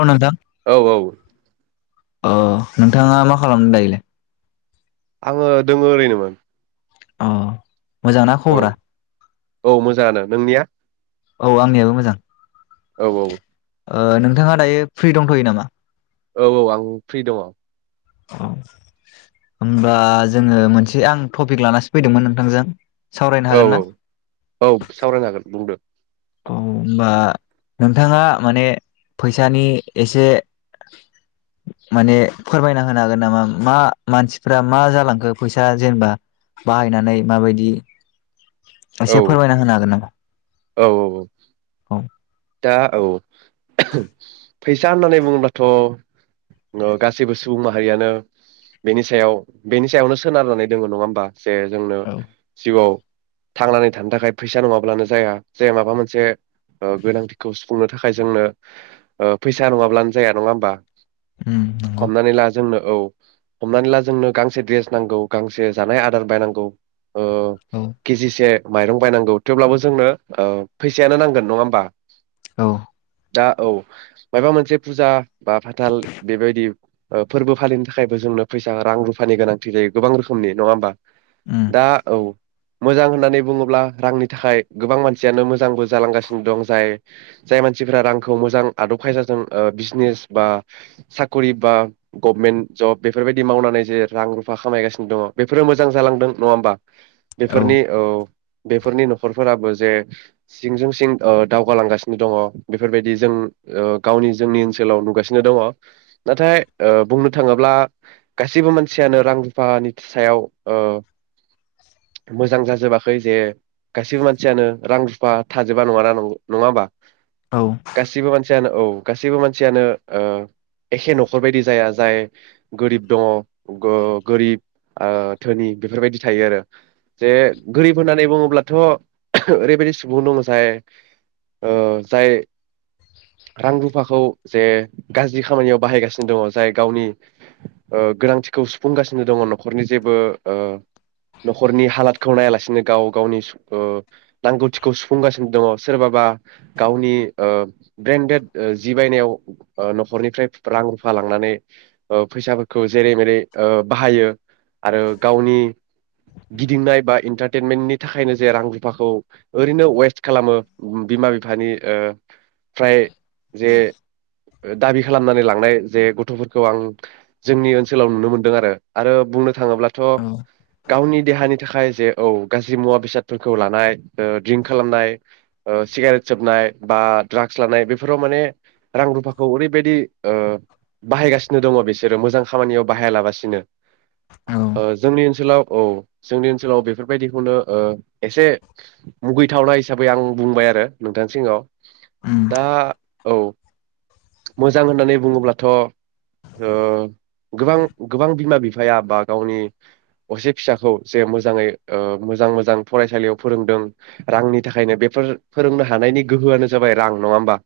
औ नोंथां औ औ अ नोंथाङा मा खालामदों दायोलाय आङो दोङो ओरैनोमोन अ मोजांना औ खबरा औ मोजाङानो नोंनिया औ आंनियाबो मोजां औ औ ओ नोंथाङा दायो फ्रि दंथ'यो नामा औ औ आं फ्रि दङ औ होनबा जोङो मोनसे आं टपिक लानासो फैदोंमोन नोंथांजों सावरायनो औ हागोन ना औ औ सावरायनो हागोन बुंदो औ होनबा नोंथाङा माने फैसानि एसे माने फोरमायना होनो हागोन नामा मा मानसिफ्रा मा जालांखो फैसा जेनेबा बाहायनानै माबायदि औ एसे फोरमायना होनो हागोन नामा [unintelligible] फैसा औ फैसा होननानै बुङोबथ' ओ गासैबो सुबुं माहारियानो बेनि सायाव बेनि सायावनो सोनारनानै दङ नङा होमबा जे जोंनो औ जिउआव थांनानै थानो थाखाय फैसा नङाब्लानो जाया जे माबा मोनसे ओ गोनांथिखौ सुफुंनो थाखाय जोंनो ओ फैसा नङाब्लानो जाया नङा होमबा उम नंगौ हमनानै ला जोंनो औ हमनानै ला जोंनो गांसे द्रेस नांगौ गांसे जानाय आदार बायनांगौ ओ औ केजिसे माइरं बायनांगौ थेवब्लाबो जोंनो ओ फैसायानो नांगोन नङा होमबा [inaudible] औ दा औ मायबा मोनसे फुजा बा फाथाल बेबायदि ओ फोरबो फालिनो थाखायबो जोंनो फैसा रां रुफानि गोनांथि जायो गोबां रोखोमनि नङा होमबा उम दा औ मोजां होननानै बुङोब्ला रांनि थाखाय गोबां मानसियानो मोजांबो जालांगासिनो दं जाय जाय मानसिफोरा रांखौ मोजां आदब खायदाजों ओ बिजनेस बा साखरि बा गभमेन्ट जब बेफोरबायदि मावनानै जे रां रुफा खामायगासिनो दङ बेफोरो मोजां जालांदों नङा होमबा बेफोरनि औ बेफोरनि न'खरफोराबो जे सिंजों सिं ओ दावगालांगासिनो दङ बेफोरबायदि जों ओ गावनि जोंनि ओनसोलाव नुगासिनो दङ नाथाय ओ बुंनो थाङोब्ला गासैबो मानसियानो रां रुफानि सायाव ओ मोजां जाजोबाखै जे गासैबो मानसियानो रां रुफा थाजोबा नङाना नंगौ नङाबा औ गासिबो मानसियानो औ गासैबो मानसियानो ओ एखे न'खरबायदि जाया जाय गोरिब दङ गो-गोरिब ओ धोनि बेफोरबायदि थायो आरो जे गोरिब होननानै बुङोब्लाथ' ओरैबायदि सुबुं दङ जाय ओ जाय रां रुफाखौ जे गाज्रि खामानियाव बाहायगासिनो दङ जाय गावनि ओ गोनांथिखौ सुफुंगासिनो दङ न'खरनि जेबो ओ न'खरनि हालादखौ नायालासिनो गाव गावनि ओ नांगौथिखौ सुफुंगासिनो दङ सोरबाबा गावनि ओ ब्रेन्डेड जि बायनायाव ओ न'खरनिफ्राय रां रुफा लांनानै ओ फैसाफोरखौ जेरै मेरै ओ बाहायो आरो गावनि गिदिंनाय बा इन्टारटेनमेन्टनि थाखायनो जे रां रुफाखौ ओरैनो वेस्ट खालामो बिमा बिफानि ओ फ्राय जे दाबि खालामनानै लांनाय जे गथ'फोरखौ आं जोंनि ओनसोलाव नुनो मोनदों आरो आरो बुंनो थाङोब्लाथ औ गावनि देहानि थाखाय जे औ गाज्रि मुवा बेसादफोरखौ लानाय ओ ड्रिंक खालामनाय ओ सिगारेट सोबनाय बा ड्राग्स लानाय बेफोराव माने रां रुफाखौ ओरैबायदि ओ बाहायगासिनो दङ बिसोरो मोजां खामानियाव बाहायालाबासिनो। औ ओ जोंनि ओनसोलाव औ जोंनि ओनसोलाव बेफोरबायदिखौनो ओ एसे मुगैथावनाय हिसाबै आं बुंबाय आरो नोंथांनि सिगाङाव। उम दा औ मोजां होननानै बुङोब्लाथ ओ गोबां गोबां बिमा बिफाया बा गावनि असे फिसाखौ जे मोजाङै ओ मोजां मोजां फरायसालियाव फोरोंदों रांनि थाखायनो बे फो-फोरोंनो हानायनि गोहोआनो जाबाय रां नङा होमबा।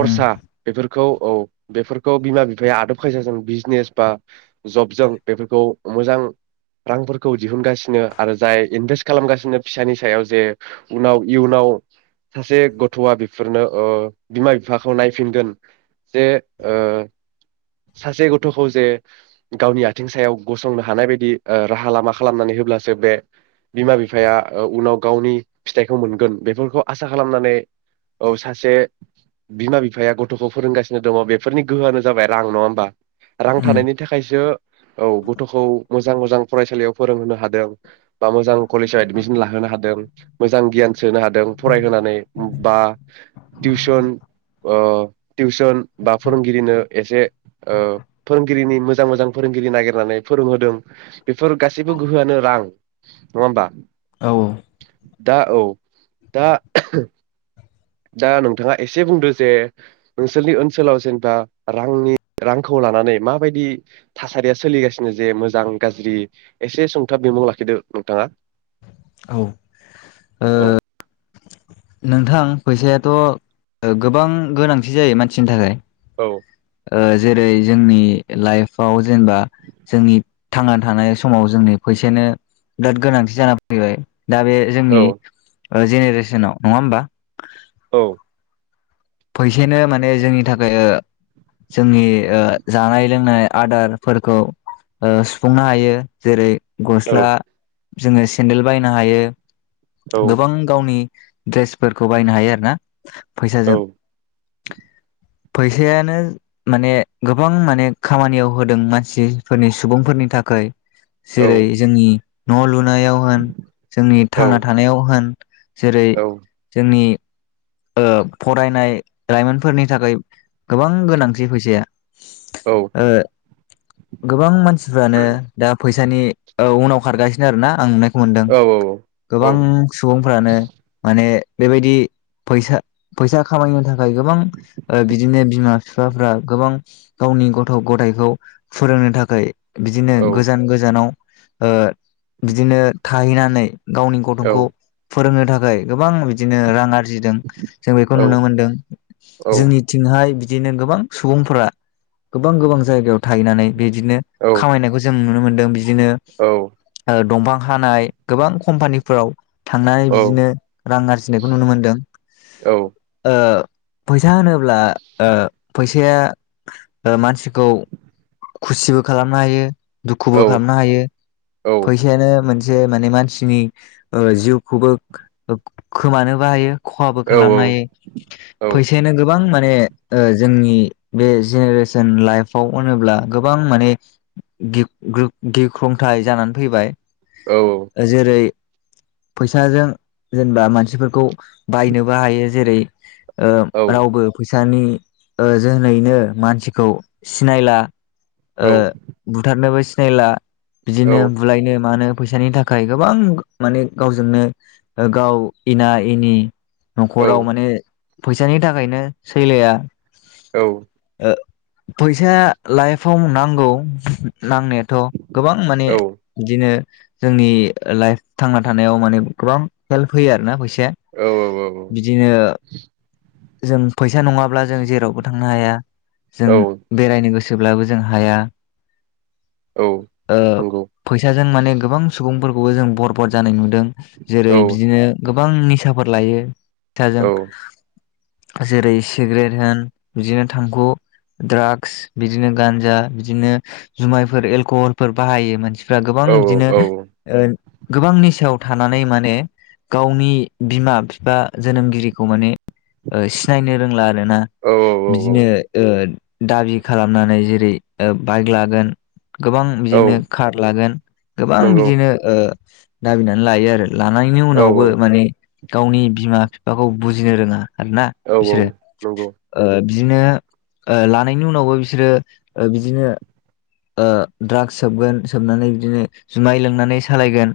उम बेफोर खौ औ बेफोरखौ बिमा बिफाया आदब खायसाजों बिजनेस बा जबजों बेफोरखौ मोजां रांफोरखौ दिहुनगासिनो आरो जाय इनभेस्ट खालामगासिनो फिसानि सायाव जे उनाव इयुनाव सासे गथ'आ बेफोरनो ओ बिमा बिफाखौ नायफिनगोन जे ओ सासे गथ'खौ जे गावनि आथिं सायाव गसंनो हानाय बायदि ओ राहा लामा खालामनानै होब्लासो बे बिमा बिफाया उनाव गावनि फिथाइखौ मोनगोन बेफोरखौ आसा खालामनानै औ सासे बिमा बिफाया गथ'खौ फोरोंगासिनो दङ बेफोरनि गोहोआनो जाबाय रां नङा होमबा। रां उम थानायनि थाखायसो औ गथ'खौ मोजां मोजां फरायसालियाव फोरोंहोनो हादों बा मोजां कलेजाव एदमिसन लाहोनो हादों मोजां गियान सोनो हादों फरायहोनानै बा टिउसन ओ टिउसन बा फोरोंगिरिनो एसे ओ फोरोंगिरिनि मोजां मोजां फोरोंगिरि नागिरनानै फोरोंहोदों बेफोर गासैबो गोहोआनो रां नङा होमबा। औ दा औ दा दा नोंथाङा एसे बुंदो जे नोंसोरनि ओनसोलाव जेनेबा रांनि रांखौ लानानै माबायदि थासारिया सोलिगासिनो जे मोजां गाज्रि एसे सुंथाब बिमुं लाखिदो नोंथाङा। औ ओ औ नोंथां फैसायाथ गोबां गोनांथि जायो मानसिनि थाखाय। औ ओ जेरै जोंनि लाइफआव जेनेबा जोंनि थांना थानाय समाव जोंनि फैसायानो बिराद गोनांथि जानानानै फैबाय। दा बे औ जोंनि ओ जेनेरेसनाव नङा होमबा। औ फैसायानो माने जोंनि थाखाय ओ जोंनि ओ जानाय लोंनाय आदारफोरखौ ओ सुफुंनो हायो जेरै औ गस्ला जोङो सेन्देल बायनो हायो। औ गोबां गावनि ड्रेसफोरखौ बायनो हायो आरो ना औ फैसाजों। फैसायानो माने गोबां माने खामानियाव होदों मानसिफोरनि सुबुंफोरनि थाखै। जेरै जोंनि न'लुन नायाव होन जोंनि औ थांना थानायाव होन जेरै जोंनि ओ फरायनाय लाइमोनफोरनि थाखाय गोबां गोनांथि फैसाया ओ गोबां मानसिफ्रानो दा फै फैसानि औ उनाव खारगासिनो आरो ना आं नुनाय दुखु मोनदों औ औ गोबां सुबुंफ्रानो माने बेबायदि फैसा फैसा खामायनो थाखाय गोबां ओ बिदिनो बिमा बिफाफ्रा गोबां गावनि गथ' गथायाइखौ फोरोंनो थाखाय बिदिनो औ गोजान गोजानाव ओ बिदिनो थाहैनानै गावनि गथंखौ औ फोरोंनो थाखाय गोबां बिदिनो जों बेखौ नुनो मोनदों जोंनिथिंहाय बि दिनो गोबां सुबुंफोरा गोबां गोबां जायगायाव थाहैनानै बिदिनो खामायनायखौ जों नुनो मोन दों दिनो ओ दंफां हानाय गोबां कम्पानिफोराव थांनानै बिदिनो रां आरजिनायखौ नुनो मोन्दों औ ओ फैसा होनोब्ला ओ फैसाया मानसिखौ खुसिबो खालामनो हायो दुखुबो खालामनो हायो फैसायानो मोन से माने मानसिनि ओ जिउखौबो खोमानोबो हायो खहाबो खालामनो हायो फैसायानो गोबां माने ओ जोंनि बे जेनेरेसन लाइफआव होनोब्ला गोबां माने गि गो गिख्रंथाय जानानै फैबाय जेरै फैसाजों जेनेबा मानसिफोरखौ बायनोबो हायो जेरै ओ रावबो फै सानि जोहोनैनो मानसिखौ सिनायला ओ बुथारनोबो सिनायला बिदिनो बुलायनो मानो फैसानि थाखाय गोबां माने गावजोंनो गाव एना एनि न'खराव माने फैसानि थाखायनो सैलाया औ फैसा लाइफआव नांगौ नांनायाथ' गोबां माने बिदिनो जोंनि लाइफ थांना थानायाव माने गोबां हेल्प होयो आरोना फैसाया औ बिदिनो औ औ जों फैसा नङाब्ला जों जेरावबो थांनो हाया जों बेरायनो गोसो सोब्लाबो जों हाया औ नंगौ जों माने गोबां सुबुंफोरखौबो जों बरबाद जानाय नुदों जेरै बिदिनो गोबां निसाफोर लायो फिथाजों जेरै सिगारेट होन बिदिनो थांखु द्राग्स बिदिनो गान्जा बिदिनो जुमायफोर एलक'हलफोर बाहायो मानसि फ्रा गोबां बिदिनो गोबां निसायाव थानानै माने गावनि बिमा बिफा जोनोमगिरिखौ माने सिनायनो रोंला बिदिनो दाबि खालामनानै जेरै बाइक लागोन गोबां बिदिनो कार लागोन गोबां नंगौ बिदिनो दाबिनानै लायो आरो लानायनि उनावबो माने गावनि बिमा बिफाखौ बुजिनो रोङा आरो ना बिसोरो नंगौ नंगौ बिदिनो लानायनि उनावबो बिसोरो बिदिनो ड्राग्स सोबगोन सोबनानै बिदिनो जुमाय लोंनानै सालायगोन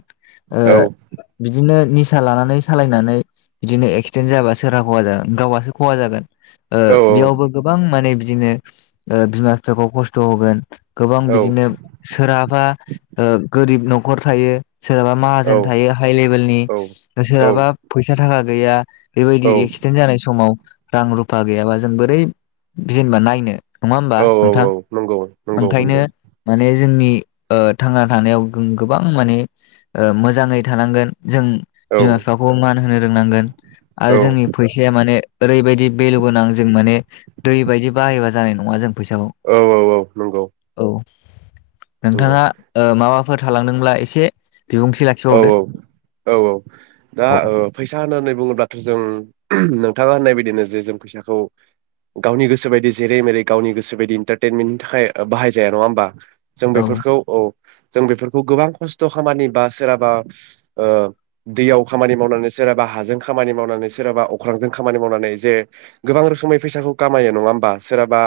बिदिनो निसा लानानै सालायनानै बिदिनो एक्सिडेन्ट जाबा सोरहा खहा जागोन गावहासो खहा जागोन औ औ बेयावबो गोबां माने बिदिनो बिमा बिफाखौ खस्थ' होगोन गोबां बिदिनो सोरहाबा ओ गोरिब न'खर थायो सोरहाबा औ माहाजोन थायो हाइ लेबेलनि सोरहाबा फैसा थाखा गैया बेबायदि एक्सिडेन्ट जानाय समाव रां रुफा गैयाबा जों बोरै जेनेबा नायनो औ औ औ नंगौ नंगौ बेखायनो माने जोंनि ओ थांना थानायाव गोबां माने ओ मोजाङै थानांगोन जों बिमा बिफाखौ मान होनो रोंनांगोन आरो जोंनि फैसाया माने ओरैबायदि भेलु गोनां जों माने दै बायदि बाहायबा जानाय नङा जों फैसाखौ औ औ औ नंगौ औ नंगौ नोंथाङा ओ माबा फोर थालांदोंब्ला एसे बिबुंथि औ लाखिबावदो औ औ औ दा औ ओ फैसा होननानै बुङोब्लाथ' जों नों थाङा होननाय बायदिनो जे जों फैसाखौ गावनि गोसोबायदि जेरै मेरै गावनि गोसोबायदि इन्टारटेनमेन्टनि थाखाय ओ बाहायजाया नङा होमबा जों औ बेफोरखौ औ जों बेफोरखौ गोबां खस्थ' खामानि बा सोरहाबा ओ दैयाव खामानि मावनानै सोराबा हाजों खामानि मावनानै सोरहाबा अख्रांजों खामानि मावनानै जे गोबां रोखोमै फैसाखौ कामायो नङा होमबा सोरहाबा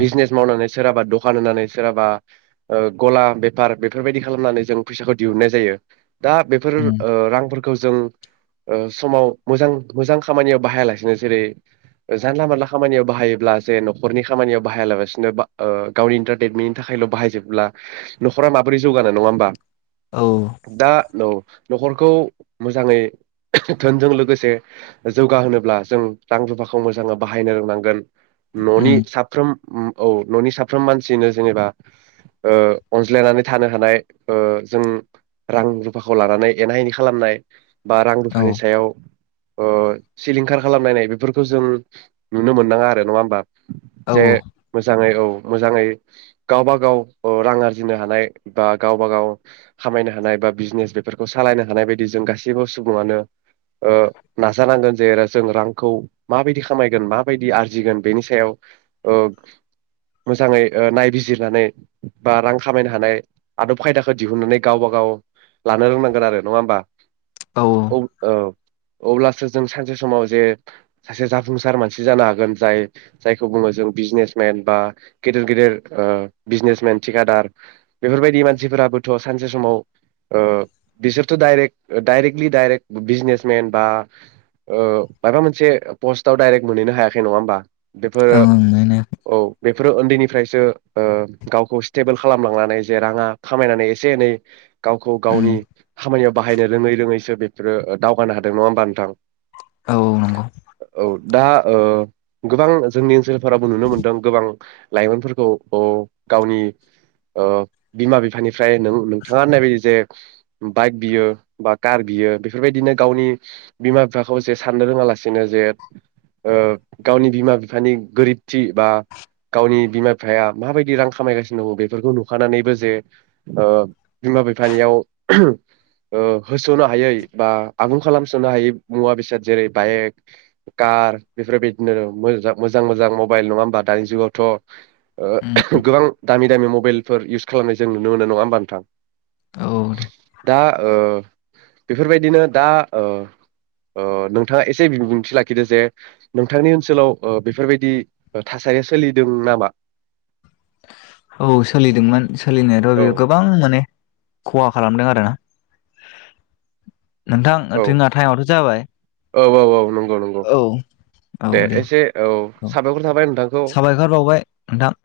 बिजनेस मावनानै सोरहाबा दखान होनानै सोराबा ओ गला बेफार बेफोरबायदि खालामनानै जों फैसाखौ दिहुननाय जायो दा बेफोर उम ओ रांफोरखौ जों ओ समाव मोजां मोजां खामानियाव बाहायालासिनो जेरै जानला मानला खामानियाव बाहायोब्ला जे न'खरनि खामानियाव बाहायाबालासिनो बा ओ गावनि इन्टारटइेनमेन्टनि थाखायल' बाहायजोबोब्ला न'खरा माबोरै जौगानो नङा होमबा औ दा न' न'खरखौ मोजाङै धोनजों लोगोसे जौगाहोनोब्ला जों रां रुफाखौ मोजाङै बाहायनो रोंनांगोन न'नि उम साफ्रोम उ औ न'नि साफ्रोम मानसिनो जेनेबा ओ अनज्लायनानै थानो हानाय ओ जों रां रुफाखौ लानानै एना एनि खालामनाय बा रां औ रुफानि सायाव ओ सिलिंखार खालामलायनाय बेफोरखौ जों नुनो मोननाङा आरो नङा होमबा औ जे मोजाङै औ मोजाङै गावबा गाव अ रां आरजिनो हानाय बा गावबा गाव खामायनो हानाय बा बिजनेस बेफोरखौ सालायनो हानाय बायदि जों गासैबो सुबुङानो ओ नाजानांगोन जे जों रांखौ माबायदि खामायगोन माबायदि आरजिगोन बेनि सायाव ओ मोजाङै ओ नायबिजिरनानै बा रां खामायनो हानाय आदब खायदा दिहुननानै गावबा गाव लानो रोंनांगोन आरो नङा होमबा औ आ अब्लासो जों सानसे समाव जे सासे जाफुंसार मानसि जानो हागोन जाय जायखौ बुङो जों बिजनेसमेन बा गेदेर गेदेर ओ बिजनेसमेन थिखादार बेफोरबायदि मानसिफोराबो थ' सानसे समाव ओ बिसोरथ' डाइरेक्ट डाइरेक्टलि डाइरेक्ट बिजनेसमेन बा ओ माबा मोनसे पस्टआव डाइरेक्ट मोनहैनो हायाखै नङा होमबा औ बेफोरो ओं मोनो औ बे बेफोरो उन्दैनिफ्रायसो ओ गावखौ स्टेबोल खालामलांनानै जेला राङा खामायनानै एसे एनै गावखौ उम गावनि खामानियाव बाहायनो रोङै रोङैसो बेफोरो दावगानो हादों नङा होमबा नोंथां औ औ नंगौ औ दा ओ गोबां जोंनि ओनसोलफोराबो नुनो मोनदों गोबां लाइमोनफोरखौ औ गावनि बिमा बिफानिफ्राय ओमफ्राय नों नोंथाङा होननाय बायदि जे बाइक बियो बा कार बियो बेफोरबायदिनो गावनि बिमा बिफाखौ जे साननो रोङा लासिनो ओ जे गावनि बिमा बिफानि गोरिबथि बा गावनि बिमा बिफाया माबायदि रां खामायगासिनो दङ बेफोरखौ नुखानानैबो जे ओ बिमा बिफानियाव होसोननो हायै बा आबुं खालामसोनो हायै मुवा बेसाद जेरै बाइक कार बेफोरबायदिनो मोजां मोजां मबाइल नङा होमबा दानि उम जुगावथ' गोबां दामि दामि मबाइलफोर इउस खालामनाय जों नु मोनो नङा होमबा नोंथां औ दे। दा ओ बेफोरबायदिनो दा ओ नोंथाङा एसे बिबुंथि लाखिदो जे नोंथांनि ओनसोलाव बेफोरबायदि थासारिया सोलिदों नामा औ सोलिदोंमोन सोलिनायाथ' औ बेयो गोबां माने खहा खालामदों आरो [unintelligible] नोंथां औ ट्रना टाइमावथ' जाबाय औ औ औ नंगौ नंगौ औ औ दे एसे औ साबायखर थाबाय नोंथांखौ साबायखर बावबाय नोंथां